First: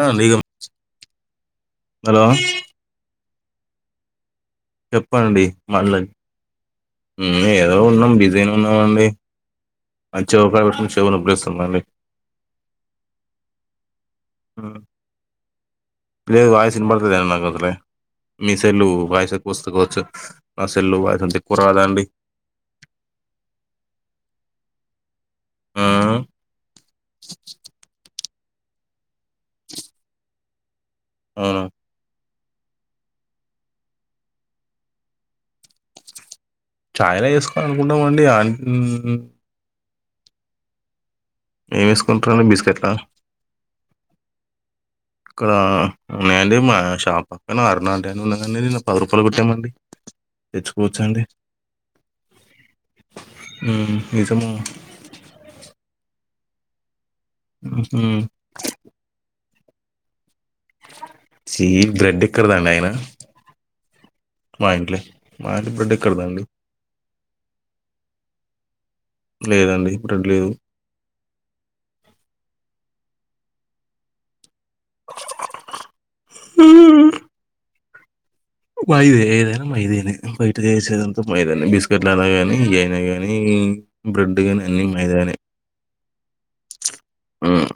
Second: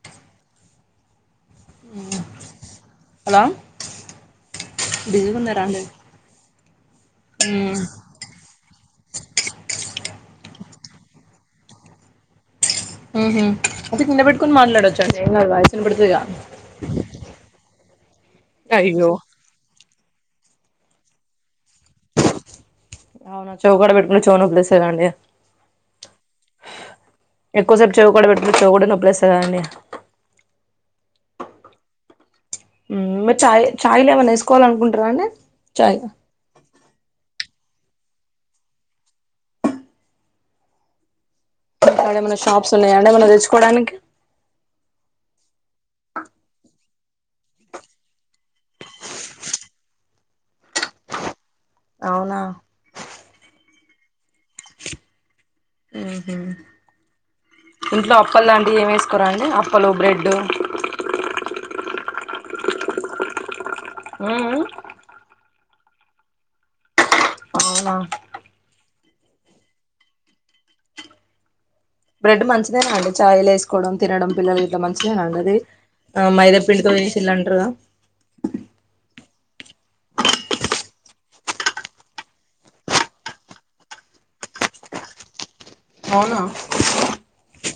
ఆ legal, hello hello బిజీగా చెప్పండి ఉన్నారా అండి మల్ల ఊహ్ మ్మ్ ఏదో ఉన్నం, బిజీగనున్నమండి. మంచి రూపాయి పట్టుకొని చెవి నోపిలేస్తుంది అండీ ఊహు, ఐ తిక్ నిలబెట్కొని మాట్లాడచ్చు అండి. ఏంగాదు వాయిస్ వినపడుతదిగా ప్లే వాయిస్ ఇనబడుత లేదు నాకు అసలే. మీ సెల్లూ అయ్యో వాయిస్ ఎక్కవొస్తది గావచ్చు. నా సెల్లులొ, వాయిసంతెక్కువ రాదండి. అవునా? చెవుకాడా పెట్టుకొని, చెవునొప్పి లేస్థాదికదండి. ఆ ఎక్కో సేపు చెవ్ కాడ బెట్ టె గుడ నొప్పి లేస్తకదండి. అవునా? ఊహ్ చాయ్! చాయ్ల ఏమన్న ఏస్కోవాలనుకుంటరా అండి? చాయ్ చాయ్ల ఏస్కొవాలనుకుంటామండి. ఆఁయ్ ఊఁహు. ఏం అక్కడ ఏమైనా ఏస్కుంటరండి షాప్స్ బిస్కెట్లా? ఉన్నాయా అండి ఏమన్నా తెచ్చుకోవడానికి క నయిందే మాహషి డా పక్కన అరునాంటి అని ఉండేది అండీ నిన్న పది రూపాయలు కొట్టామండి తెచ్చుకోవచ్చా అండి అవునా ఉం నిజము ఊహూ ఇంట్లో అప్పల్ లాంటి ఏం ఎసుకోరా అండి అ ప్పలో బ్రెడ్ ఈ బ్రెడ్ ఎక్కడదండి అయిన ఉ ఉమ్ మా కి బ్రెడ్ ఎక్కడిదండి అవునా లేదండి బ్రెడ్ లేదు బ్రెడ్ మంచిదే నా అండి చాయల ఎసుకోవడం తినడం పిల్లల ఇట్లా మంచిలేనండి అది ఆ మైదా పిండితో ఏసిల్లంటర్గా మైదే ఏదైనా మైదేని బయట చేసేదంతా మైదాని బిస్కెట్ లా కాని ఇ అయినా గాని ఉమ్ బ్రెడ్ గాని అన్ని మైదానే అవునా ఉమ్,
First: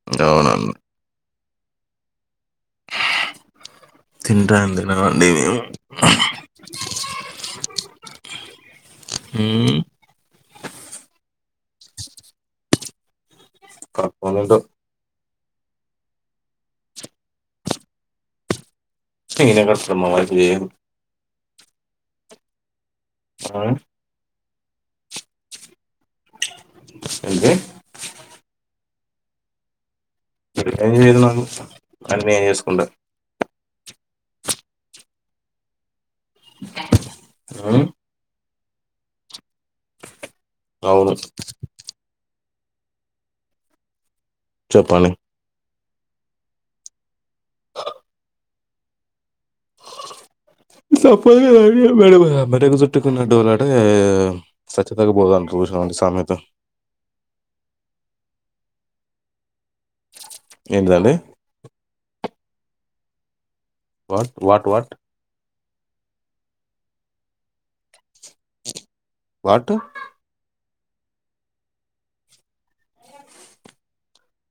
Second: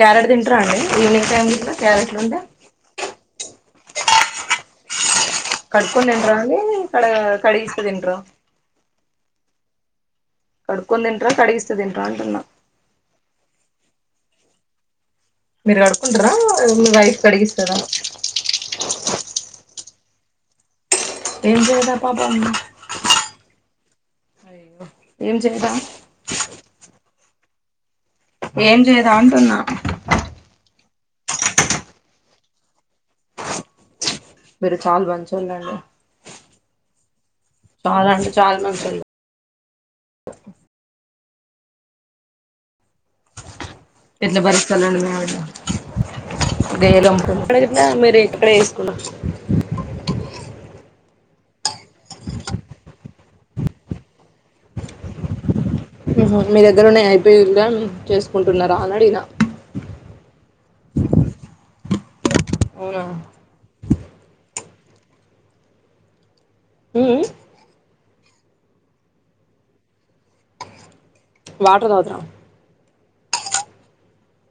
క్యారెట్ తింటారా అవునండి అండి ఈవినింగ్ టైమ్ గిట్ల క్యారెట్లు ఉంటే తింట అండి నావ్ కడుక్కొని తింట్రా అండీ కడ కడిగిస్తే తింట్రా ఉమ్ కడుకొని తింటరా కడిగిస్తె తింటార అంటున్నా కడుక్కొని తింటర్ మీరు కడుకుంటారా మీ వైఫ్ కడిగిస్తాదా నేనే కడుక్కుంటా మ వైఫ్ చెయ్యదు ఏం చేదా పాపం ఆ అయ్యో ఏం చేయదా ఏంటిది ఏం చేయదా అంటున్నా ఎం చేయదు నాకు అన్ని నేనే చేసుకుంట మీరు చాలా మంచోళ్ళండి ఉమ్, చాలా అంటే చాలా మంచోళ్లు అవును ఎట్ల బతుకుతాళ్లండి చెప్పండి మేం అట్ల బేరం ఎక్కడైనా మీరు ఇక్కడే ఎసుకున్న తప్పదు గా మెడకు చుట్కున్న డోలాట సచ్చేదాకా పొదంటారు చూసినవా అన్స్ మీ దగ్గర ఉన్న ఐపోయిందా చేసుకుంటున్నారా ఆన అడిగినా ఏంటిదండి అవునా వాట్ వాట్ వాట్ హ్ హు వాటు వాటర్ తాగుదురా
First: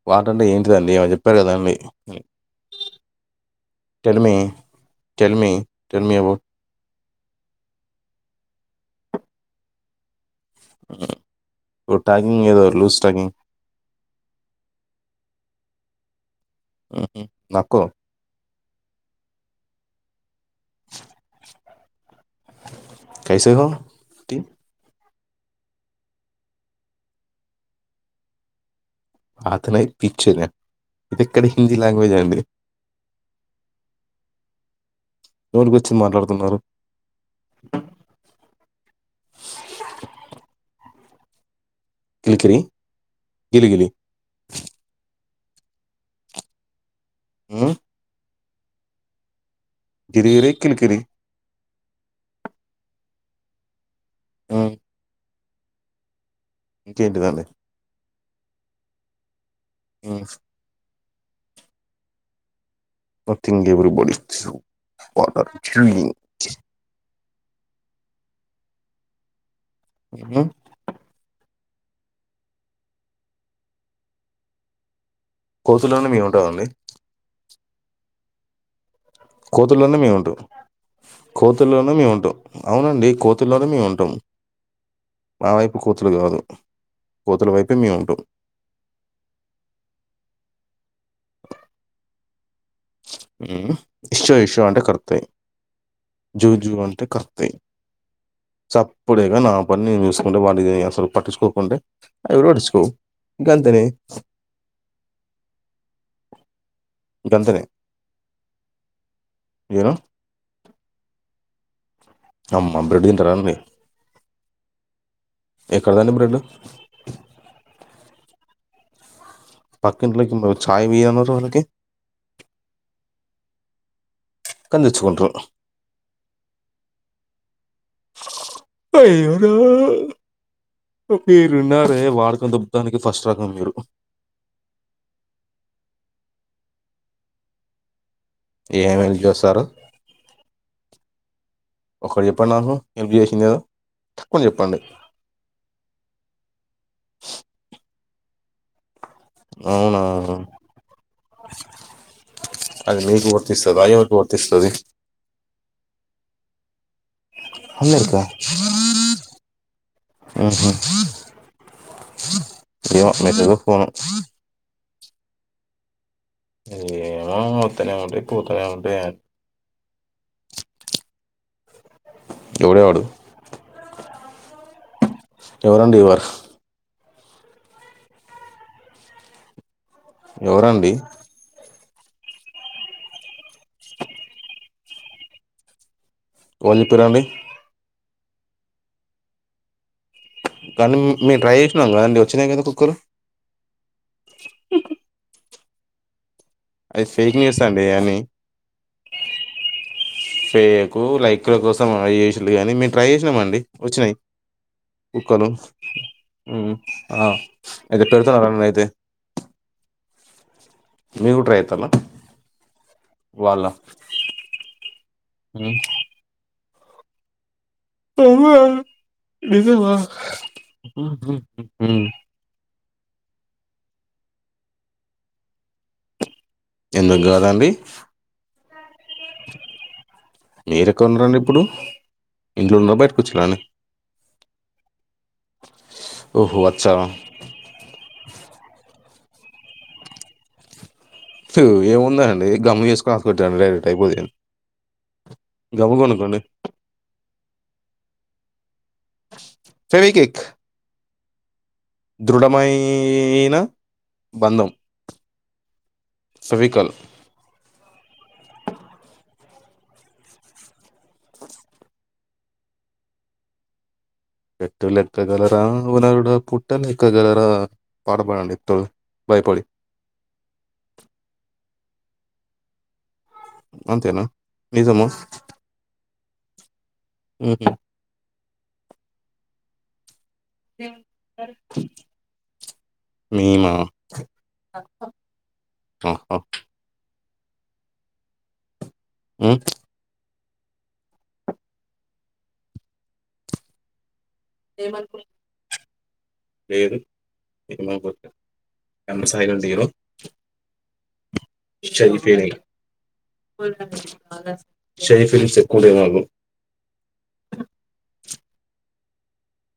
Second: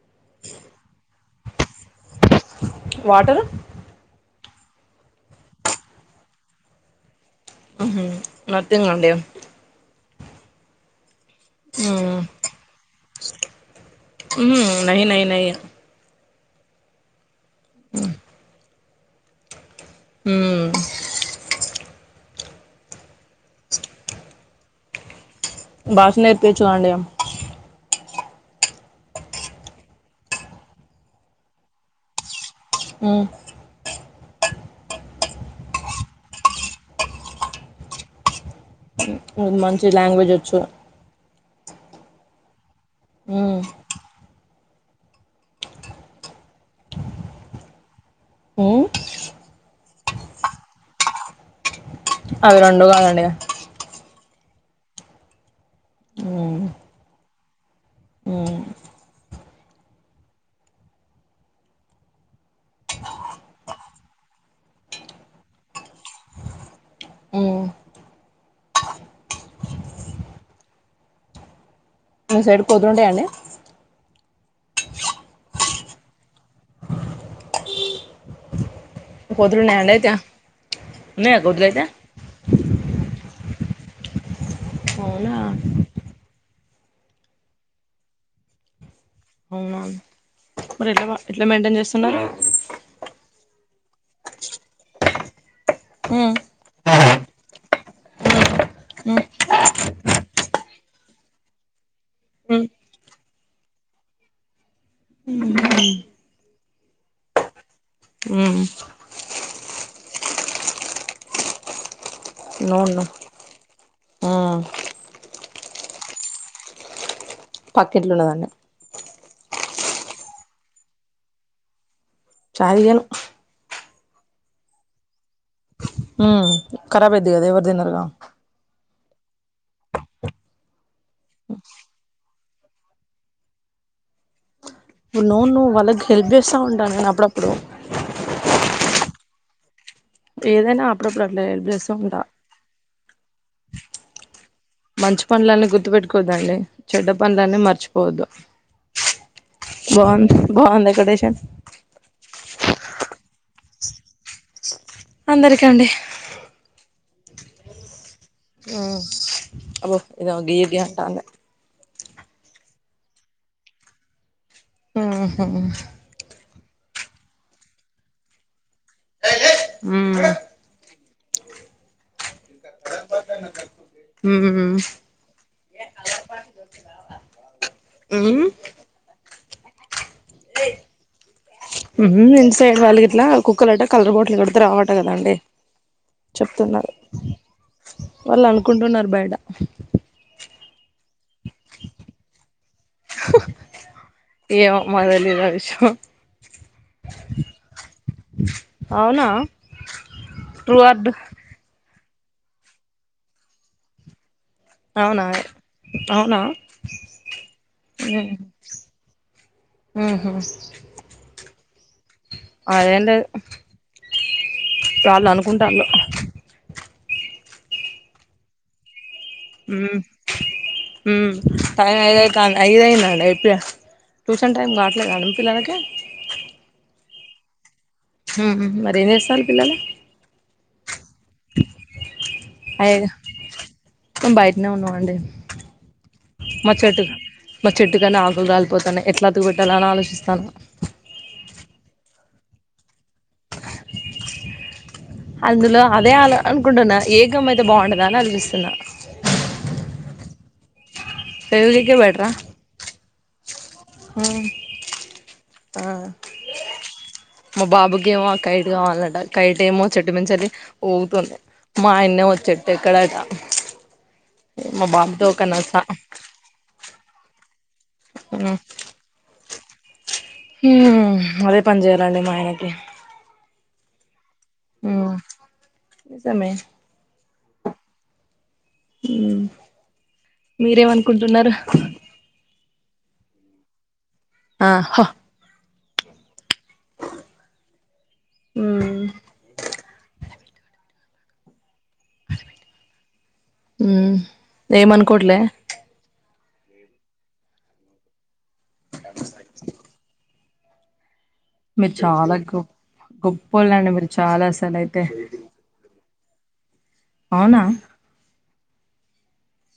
వాటంటే ఏంటిదండి ఈమ చెప్పారు కదా అండి water tell me tell me, tell me ఆబో nothing అండి యు ఉహు టాకింగ్ ఏదో లూస్ టాకింగ్ ఏ నక్కో హుమ్ కైసే హో టీ భాష నేర్పిచ్చు అండి అతనై పిచ్చేద ఇదెక్కడి హిందీ లాంగ్వేజ్ అండి ఊ నోటికొచ్చింది మాట్లాడుతున్నారు మీది మంచి లాంగ్వేజ్ వచ్చు కిలికిరి ఉ గిలి గిలి ఊ ఉ గిరి గిరి కిలి కిరి అవి రెండూ గాదండిగా ఊ ఉ ఇంకేంటిదండి ఉ [unintelligible] నత్తింగ్ ఎవ్రీబడి వాటర్ [unintelligible] [unintelligible] ఆ సైడ్ కోతులుంటాయా అండి కోతులుండక ఏం ఉంటాదండి కోతులు ఉన్నాయండి కోతుల్లోనే అయితే మేముంటాం ఉన్నాయా కోతులు అయితే కోతుల్లోనే మేముంటాం అవునండి కో తుల్లోనే మేం ఉంటాం అవునా మా వైపు కోతులు కాదు కోతుల వైపే మేం ఉంటాం మరెట్ల బా ఎట్ల మెయింటైన్ చేస్తున్నారు ఊ ఇష్షో ఇష్షో అంటే కరుత్తాయి జూ ఉమ్ జూ అంటే కర్తాయి చప్పుడేగ నా పని నేను చూసుకుంటే వాటిది అసలు పట్టిచ్చుకోకుంటే అవి గూడ పట్టిచ్చుకోవు ఇంకాంతనే ఉ వెంతనే ఉమ్ జరో నో అమ్మ నో బ్రెడ్ తింటార అండి ఉమ్ ఎక్కడదాండి బ్రెడ్ పక్కెట్లు ఉన్నదాన్ని పకింట్లోకి చాయ్ బియన్నారు వాళ్ళకి చాలగాను కందిచ్చుకుంటు ఉ ఖరాబ్ అది కదా ఎవరి దన్నారురగా అయిరు మీరున్నారే వాడక దుబతానికి ఫస్ట్ రకం మీరు ఇ ను్వు నువ్వు వాళ్ళకి హెల్ప్ చేస్తా ఉంటాను కానీ అప్పుడప్పుడు ఏమైలు చూస్తారు ఏదైనా అప్పుడప్పుడులే అభ్యాసం ఉంటా ఒకటి చెప్పండి నాకు హెల్ప్ చేసిందేదో. తక్కువ చెప్పండి. మంచి పనులన్నీ గుర్తుపెట్టుకోవద్దండి చెడ్డ పనులన్నీ మర్చిపో బాధ అవునా! బాగుంది బాగుంది ఎక్కడేషన్ చిన్న స్థాయి వాళ్లకి వర్తిస్తది అందరికండి అమెరికా ఉమ్ అబ్బో ఇదేమో ఆహ గియ్యి గియ్యి అంటాంది ఏమో మెసేజ్ ఫోనో ఆహా ఏమో వస్తానే ఉంటాయి పోతూనే ఉంటాయి అన్ని ఉ ఎవడేవాడు ఉమ్మ్ స్టోర్ అండ్ రివర్స్ ఉమ్మ్ ఎవరండి హుమ్మ్ ఇంటి సైడ్ వాళ్లు గిట్ల కుక్కలు అంట కలర్ బాటిల్ కాడితే రావు అంట కదండీ ఒళ్ళు చేపిరు అవి వాళ్ళు అనుకుంటున్నారు బైట కానీ మీరు ట్రై చేసినర్ కదండి వచ్చినాయి కదా కుక్కలు మ్మ్ అది ఫేక్ న్యూస్ అండి అన్ని అవునా ట్రూ ఆర్ ఫేకు లైక్ల కోసం అయి చేసిండ్రు గానీ మేము ట్రై చేసినాం అండి వచ్చినాయి [unintelligible] కుక్కలు అవునా మ్ ఆ అయితే పెడతారది అయితే మ్ హు మీరు ట్రై చేస్తురా అదేం లేదు వాళ్ళు అనుకుంటాల్లు [unintelligible] నిజమా మ్ ఉమ్, మ్ ఉమ్, టైం ఉమ్. ఐదు అయితాంది ఐదఅయింది డి అయితే ట్యూషన్ టైం కావట్లేదుండి మీ పిల్లలకి ఎందుకు కాదాండి మ్ హు మరేం చేస్తారు పిల్లలు మీర ఎక్కడ ఉన్నారండి ఇప్పుడు ఇంట్లో అయ్యో ఉన్నారా బయటకు వచ్చిరా అండి మేం బయటనే ఉన్నాం అండి ఓహో మా అచ్చా చెట్టు మా చెట్టుకి అని ఆకులు రాలిపోతాన్నాయి ఎట్లా హద్దు పెట్టాలని ఆలోచిస్తున్నా తు ఏముందండి గమ్ చేసుకో అతుకు పెట్టండి అయిపోద్ది అందులో అదే అల అ అనుకుంటున్నా ఏ గమ్ అయితే బాగుంటదా అని ఆలోచిస్తున్నా ఫెవికిక్ ఫెవికిక్కే బెటరా ఏనా హ ఆ సవికల్ మా బాబుకి ఏమో ఆ కైట్ కావాలట కైట్ ఏమో చెట్టు మిన్చెల్లి ఊగుతుంది మా ఆయన్నే వచ్చే చేటు ఎక్కడట మా చెట్టులెక్క బాబుతో ఒక గలరా నస ఓ నరుడ పుట్టలెక్క గలరా పాటపడండి తో బయపడి మ్ అదే పని చేయాలండి మా ఆయనకి అంతేనా నిజమ హ్మ్ నిజమే మ్ హు!. మీరేమనుకుంటున్నారు? మ్ నా ఆ హ్ హ్మ్ హూ! మ్ మ్ మ్ ఏం అనుకోవట్లే. [unintelligible] మీరు షై చాలా ఫీలింగ్ గొప్ గొప్పోళ్ళండి మీరు చాలా అసలైతే షై ఫీలింగ్స్ ఎక్కువ్ ఉండేవాళ్లు. అవునా?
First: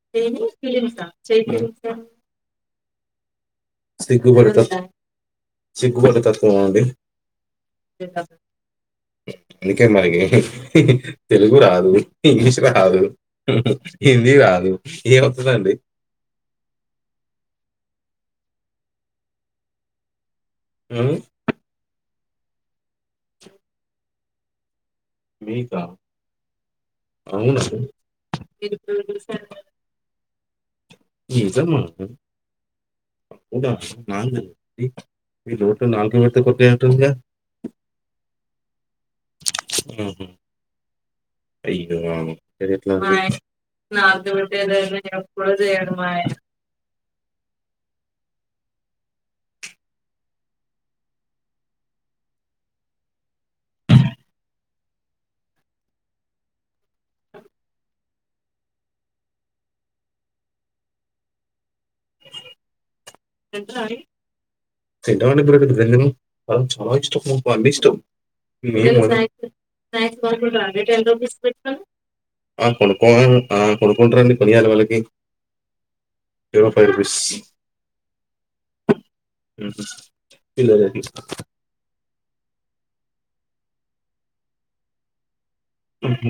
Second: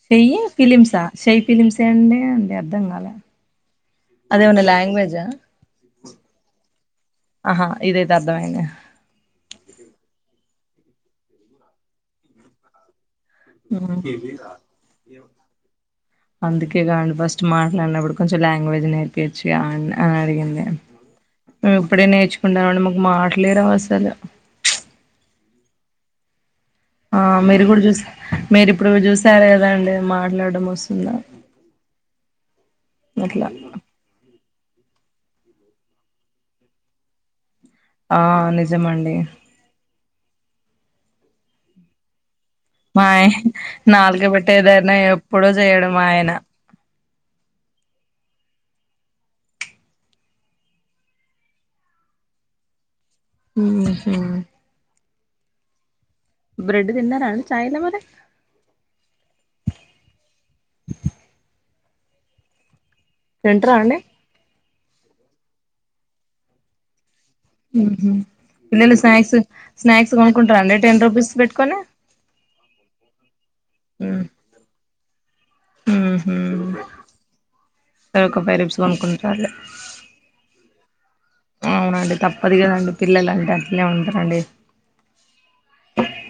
Shy shy feelings shy feelings అంటే అండి అర్ధం కాలే అదేమన్నా సిగ్గుపడేతత్వం, లాంగ్వేజా సిగ్గుపడేతత్వమా అండి ఆహా, ఇదైతే అర్థమైంది. ఇంకేం మరి తెలుగు రాదు, ఇంగ్లీషు రాదు హిందీ రాదు ఏమవుతుందండి అందుకేగా ఫస్ట్ మాట్లాడినప్పుడు. కొంచెం లాంగ్వేజ్ నేర్పియచ్చ్గా అని అడిగింది ఉమ్, ఇప్పుడే నేర్ చెప్పండి మేడమ్ మాకు మాటలేరావసలు. అకా [unintelligible] ఆ మీరు కూడా చూసా మీరిప్పుడు చూసారు కదా అండి మాట్లాడడం వస్తుందా ఇజ మ [unintelligible] అట్లా రోట్ నాలుగు మీ కొట్ంటక [unintelligible] ఆ నిజమండి. హ హు ఐదు ఆరు మా ఆయ మావయ్యా నాలుక డ్యూటి పెట్టేదైనా ఎప్పుడో ఎప్పుడు చేయడు చేయను మా మావయ్యా. ఆయన ఏమి చేయ్యను. బ్రెడ్ తిన్నార అండి. చాయ్ లో మళ్ళా తింటారా అవి? ఇంటరాండి. తింటామండి ఇప్పుడు [unintelligible] చాలా ఇష్టం అన్నీ ఇష్టం ఉహు పిల్లలు స్నాక్స్ [unintelligible] స్నాక్స్ కొనుక్కుంటారా అండి నైట్ టెన్ రూపీస్ పెట్టుకొని పెట్టినావ్ ఆ కొనుక్కవాలి ఆ ఉమ్ కొనుకుంటారండి కొనియాలి వాళ్ళకి. ఇవిగో ఫైవ్ రూపీస్. సరే ఒక ఫైవ్ రూపీస్ కొనుంకుంటాచల్లే. ఇన్నజస్తార్ [inaudible] అవునండి. తప్పదు కదాండి పిల్లలు అంటే అట్నే ఉంటారండి.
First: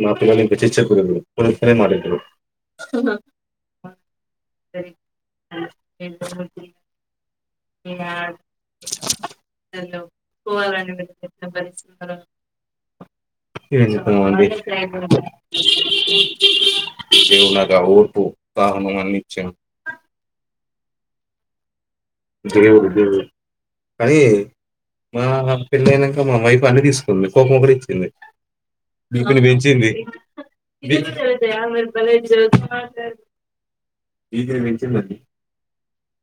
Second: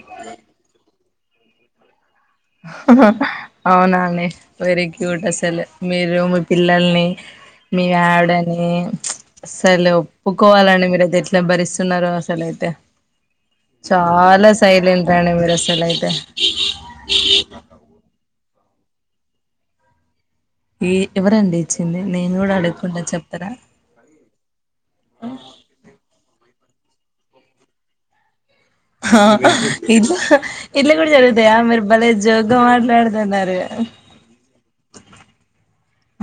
మా పిల్లలు ఇంకా చిచ్చర పిడుగులుకానిస్తేనే మాట వింటారు. అహ్! అవునాండి. వెరీ గుడ్ అసలు మీరు మీ పిల్లల్ని. మ ఆవిడని సర్లేేఒప్పుకోవాలండి పోవాలండి మీరు అయితే ఎట్లా చెప్పిన భరిస్తున్నారో పరిస్థితుల్లో. అసలు అయితే. ఏం చెప్పమండి. చాలా సైలెంట్ అండి మీరు అసలు అయితే. కేవునాగా ఒఓపు త హనుమాను నిచ్చ [unintelligible] ఈ ఎవరండి ఇచ్చింది నేను కూడా దేవుడు అడగకుండా అడుగుతుండా చెప్తారా? ఆ మా పెళ్ళి అయినాక మా వైఫ్ అన్నీ తీసుకుంది పాపం ఒకటి ఇచ్చింది. అ బీపీని ఆ పెంచింది. ఇట్లా కూడా జరుగుతాయా మీరు భలే జోగ్ గా మాట్లాడుతున్నారు. ఈదివంచిన్నది [unintelligible]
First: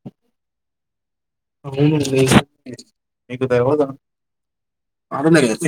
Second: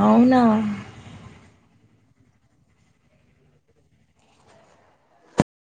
అవునా? వు మీకుదాదా అ [unintelligible]